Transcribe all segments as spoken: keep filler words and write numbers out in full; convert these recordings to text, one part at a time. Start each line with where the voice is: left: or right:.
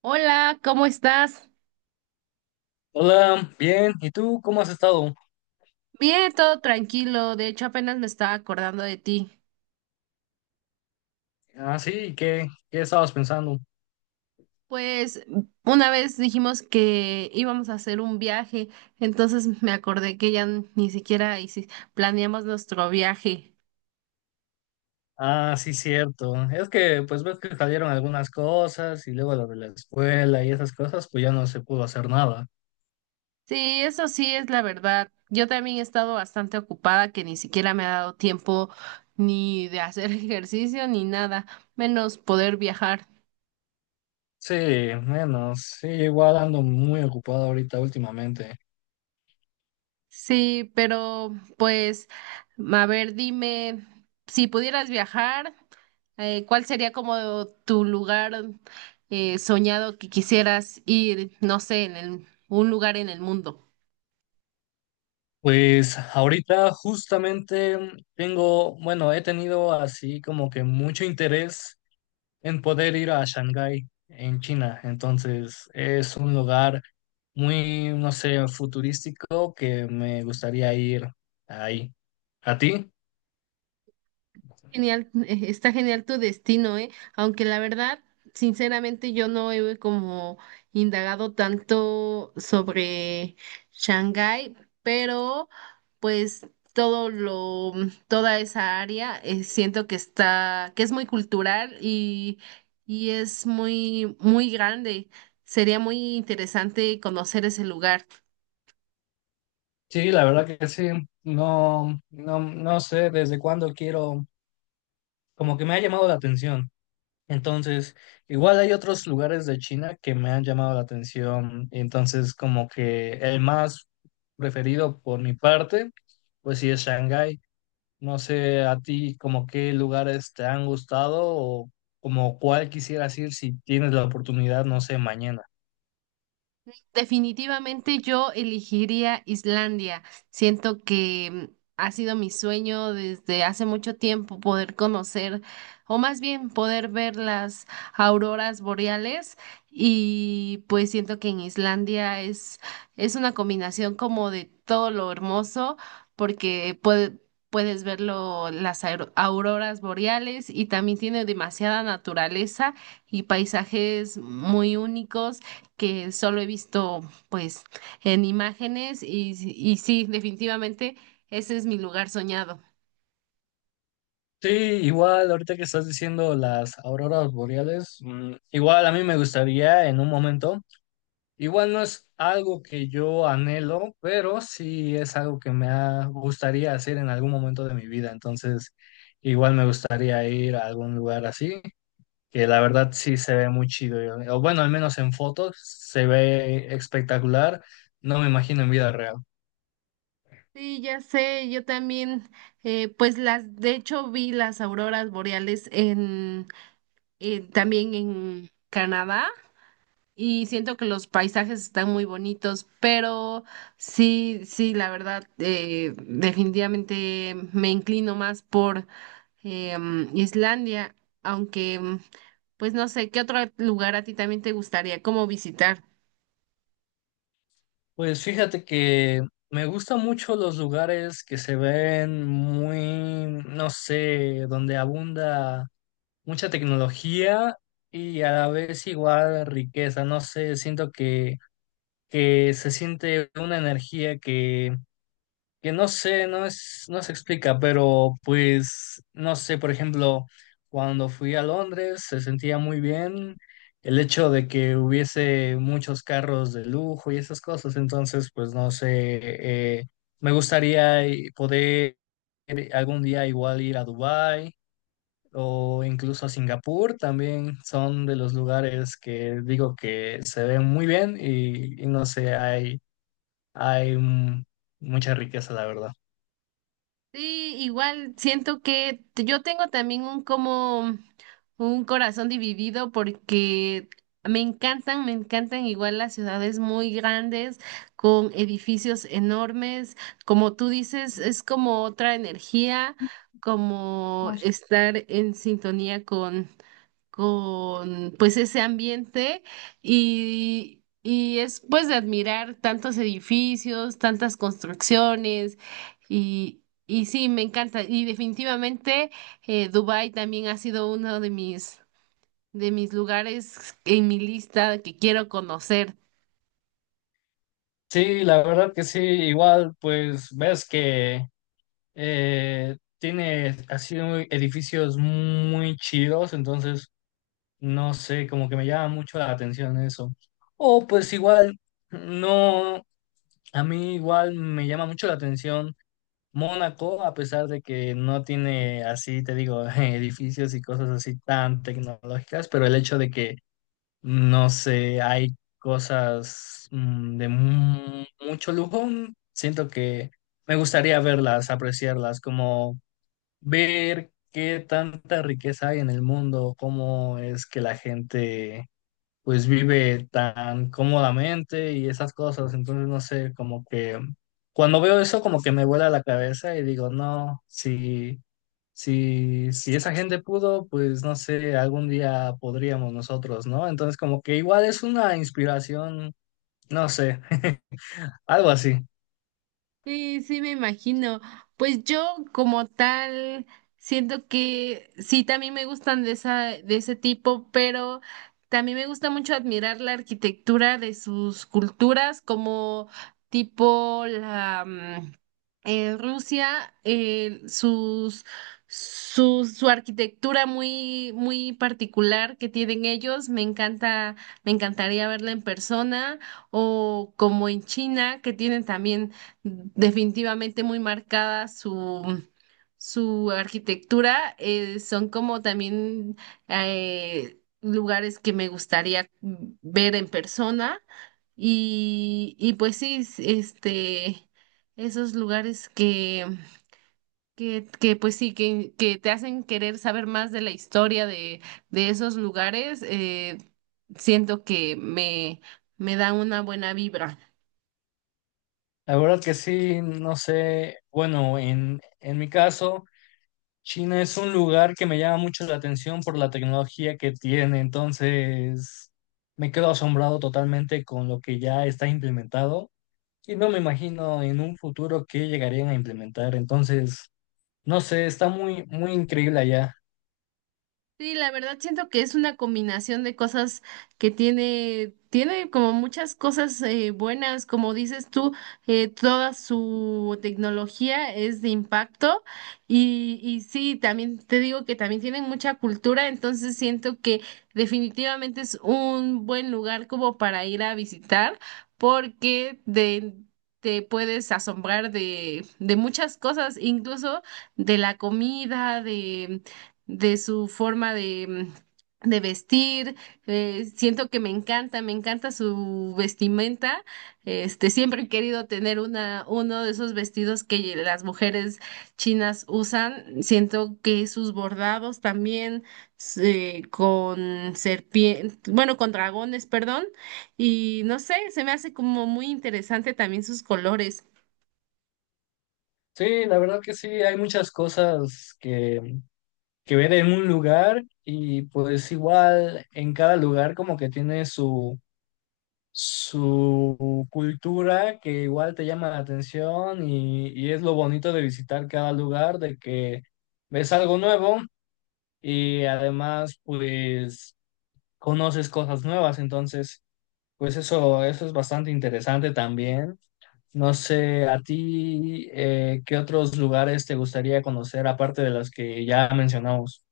right: Hola, ¿cómo estás?
left: Hola, bien. ¿Y tú cómo has estado?
right: Bien, todo tranquilo. De hecho, apenas me estaba acordando de ti.
left: Ah, sí, ¿qué, qué estabas pensando?
right: Pues una vez dijimos que íbamos a hacer un viaje, entonces me acordé que ya ni siquiera hici- planeamos nuestro viaje.
left: Ah, sí, cierto. Es que pues ves que salieron algunas cosas y luego lo de la escuela y esas cosas, pues ya no se pudo hacer nada.
right: Sí, eso sí es la verdad. Yo también he estado bastante ocupada que ni siquiera me ha dado tiempo ni de hacer ejercicio ni nada, menos poder viajar.
left: Sí, menos. Sí, igual ando muy ocupado ahorita últimamente.
right: Sí, pero pues, a ver, dime, si pudieras viajar, eh, ¿cuál sería como tu lugar eh, soñado que quisieras ir, no sé, en el- un lugar en el mundo?
left: Pues ahorita justamente tengo, bueno, he tenido así como que mucho interés en poder ir a Shanghái, en China. Entonces, es un lugar muy, no sé, futurístico que me gustaría ir ahí. ¿A ti?
right: Genial, eh, está genial tu destino, ¿eh? Aunque la verdad, sinceramente, yo no he como indagado tanto sobre Shanghái, pero pues todo lo, toda esa área, eh, siento que está, que es muy cultural y, y es muy, muy grande. Sería muy interesante conocer ese lugar.
left: Sí, la verdad que sí. No, no, no sé desde cuándo quiero, como que me ha llamado la atención. Entonces, igual hay otros lugares de China que me han llamado la atención. Entonces, como que el más preferido por mi parte, pues sí es Shanghái. No sé a ti como qué lugares te han gustado o como cuál quisieras ir si tienes la oportunidad, no sé, mañana.
right: Definitivamente yo elegiría Islandia. Siento que mm, ha sido mi sueño desde hace mucho tiempo poder conocer, o más bien poder ver las auroras boreales. Y pues siento que en Islandia es, es una combinación como de todo lo hermoso, porque puede- puedes ver lo- las aur- auroras boreales y también tiene demasiada naturaleza y paisajes muy únicos que solo he visto pues en imágenes y, y sí, definitivamente ese es mi lugar soñado.
left: Sí, igual ahorita que estás diciendo las auroras boreales, mm, igual a mí me gustaría en un momento, igual no es algo que yo anhelo, pero sí es algo que me ha- gustaría hacer en algún momento de mi vida, entonces igual me gustaría ir a algún lugar así, que la verdad sí se ve muy chido. yo- O bueno, al menos en fotos se ve espectacular. No me imagino en vida real.
right: Sí, ya sé, yo también, eh, pues las, de hecho vi las auroras boreales en, en- también en Canadá y siento que los paisajes están muy bonitos, pero sí, sí, la verdad, eh, definitivamente me inclino más por em, Islandia, aunque, mm, pues no sé, ¿qué otro lugar a ti también te gustaría como visitar?
left: Pues fíjate que me gustan mucho los lugares que se ven muy, no sé, donde abunda mucha tecnología y a la vez igual riqueza. No sé, siento que, que se siente una energía que no sé, no es, no se explica, pero pues, no sé, por ejemplo, cuando fui a Londres se sentía muy bien el hecho de que hubiese muchos carros de lujo y esas cosas, entonces, pues, no sé, eh, me gustaría eh, poder algún día igual ir a Dubái o incluso a Singapur, también son de los lugares que digo que se ven muy bien y, y no sé, hay, hay mm, mucha riqueza, la verdad.
right: Sí, igual siento que t- yo tengo también un como un corazón dividido porque me encantan, me encantan igual las ciudades muy grandes con edificios enormes, como tú dices, es como otra energía, como estar en sintonía con con pues ese ambiente y, y es pues de admirar tantos edificios, tantas construcciones y, y sí, me encanta. Y definitivamente eh, Dubái también ha sido uno de mis, de mis lugares en mi lista que quiero conocer.
left: Sí, la verdad que sí, igual pues ves que eh, tiene así muy- edificios muy chidos, entonces no sé, como que me llama mucho la atención eso. O pues igual, no, a mí igual me llama mucho la atención Mónaco, a pesar de que no tiene así, te digo, edificios y cosas así tan tecnológicas, pero el hecho de que no sé, hay cosas mm, de mu- mucho lujo. Siento que me gustaría verlas, apreciarlas, como ver qué tanta riqueza hay en el mundo, cómo es que la gente pues vive tan cómodamente y esas cosas. Entonces, no sé, como que cuando veo eso, como que me vuela la cabeza y digo, no, si, si, si esa gente pudo, pues no sé, algún día podríamos nosotros, ¿no? Entonces, como que igual es una inspiración, no sé, algo así.
right: Sí, sí, me imagino. Pues yo como tal siento que sí, también me gustan de esa, de ese tipo, pero también me gusta mucho admirar la arquitectura de sus culturas, como tipo la, mm, eh, Rusia, eh, sus, su, su arquitectura muy, muy particular que tienen ellos, me encanta, me encantaría verla en persona, o como en China, que tienen también definitivamente muy marcada su su arquitectura eh, son como también eh, lugares que me gustaría ver en persona y, y pues sí, es- este, esos lugares que, que, que pues sí, que, que te hacen querer saber más de la historia de, de esos lugares, eh, siento que me, me da una buena vibra.
left: La verdad que sí, no sé, bueno, en, en mi caso. China es un lugar que me llama mucho la atención por la tecnología que tiene, entonces me quedo asombrado totalmente con lo que ya está implementado y no me imagino en un futuro qué llegarían a implementar, entonces no sé, está muy muy increíble allá.
right: Sí, la verdad siento que es una combinación de cosas que tiene, tiene como muchas cosas eh, buenas, como dices tú, eh, toda su tecnología es de impacto y, y sí, también te digo que también tienen mucha cultura, entonces siento que definitivamente es un buen lugar como para ir a visitar porque de... te puedes asombrar de, de muchas cosas, incluso de la comida, de su forma de, mm, de vestir. Eh, siento que me encanta, me encanta su vestimenta. Este, siempre he querido tener una, uno de esos vestidos que las mujeres chinas usan. Siento que sus bordados también eh, con serpientes, bueno, con dragones, perdón. Y no sé, se me hace como muy interesante también sus colores.
left: Sí, la verdad que sí, hay muchas cosas que, que ver en un lugar y pues igual en cada lugar como que tiene su su cultura que igual te llama la atención y, y es lo bonito de visitar cada lugar, de que ves algo nuevo y además pues conoces cosas nuevas, entonces pues eso, eso es bastante interesante también. No sé, a ti, eh, ¿qué otros lugares te gustaría conocer aparte de los que ya mencionamos?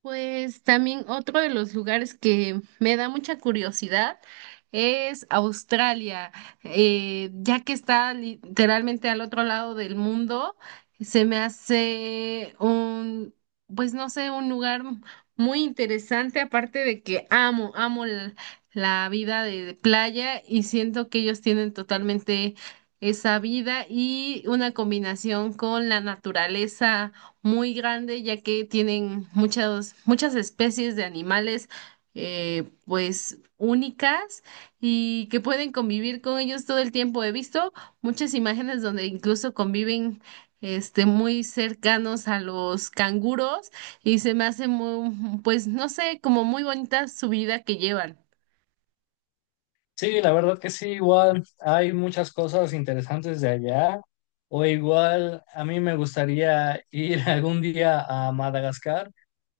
right: Pues también otro de los lugares que me da mucha curiosidad es Australia. Eh, ya que está literalmente al otro lado del mundo, se me hace un, pues no sé, un lugar muy interesante, aparte de que amo, amo l- la vida de playa y siento que ellos tienen totalmente esa vida y una combinación con la naturaleza muy grande, ya que tienen muchas, muchas especies de animales, eh, pues únicas y que pueden convivir con ellos todo el tiempo. He visto muchas imágenes donde incluso conviven, este, muy cercanos a los canguros y se me hace muy, pues no sé, como muy bonita su vida que llevan.
left: Sí, la verdad que sí, igual hay muchas cosas interesantes de allá. O igual a mí me gustaría ir algún día a Madagascar,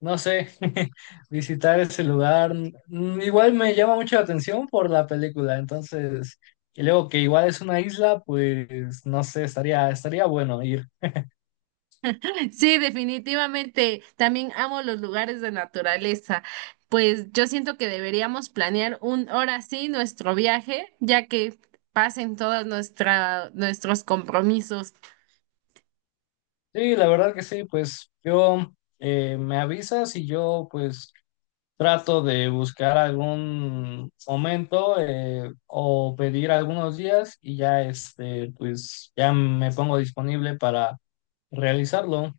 left: no sé, visitar ese lugar. Mm, igual me llama mucho la atención por la película, entonces, y luego que igual es una isla, pues no sé, estaría, estaría bueno ir.
right: Sí, definitivamente. También amo los lugares de naturaleza. Pues yo siento que deberíamos planear un hora sí nuestro viaje, ya que pasen todos nuestra, nuestros compromisos.
left: Sí, la verdad que sí, pues yo eh, me avisas y yo pues trato de buscar algún momento eh, o pedir algunos días y ya este, pues ya me pongo disponible para realizarlo.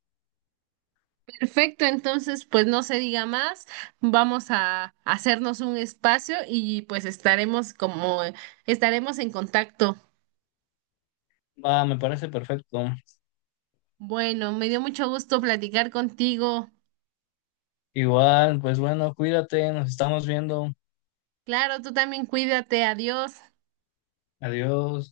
right: Perfecto, entonces pues no se diga más. Vamos a hacernos un espacio y pues estaremos como estaremos en contacto.
left: Va, me parece perfecto.
right: Bueno, me dio mucho gusto platicar contigo.
left: Igual, pues bueno, cuídate, nos estamos viendo.
right: Claro, tú también cuídate. Adiós.
left: Adiós.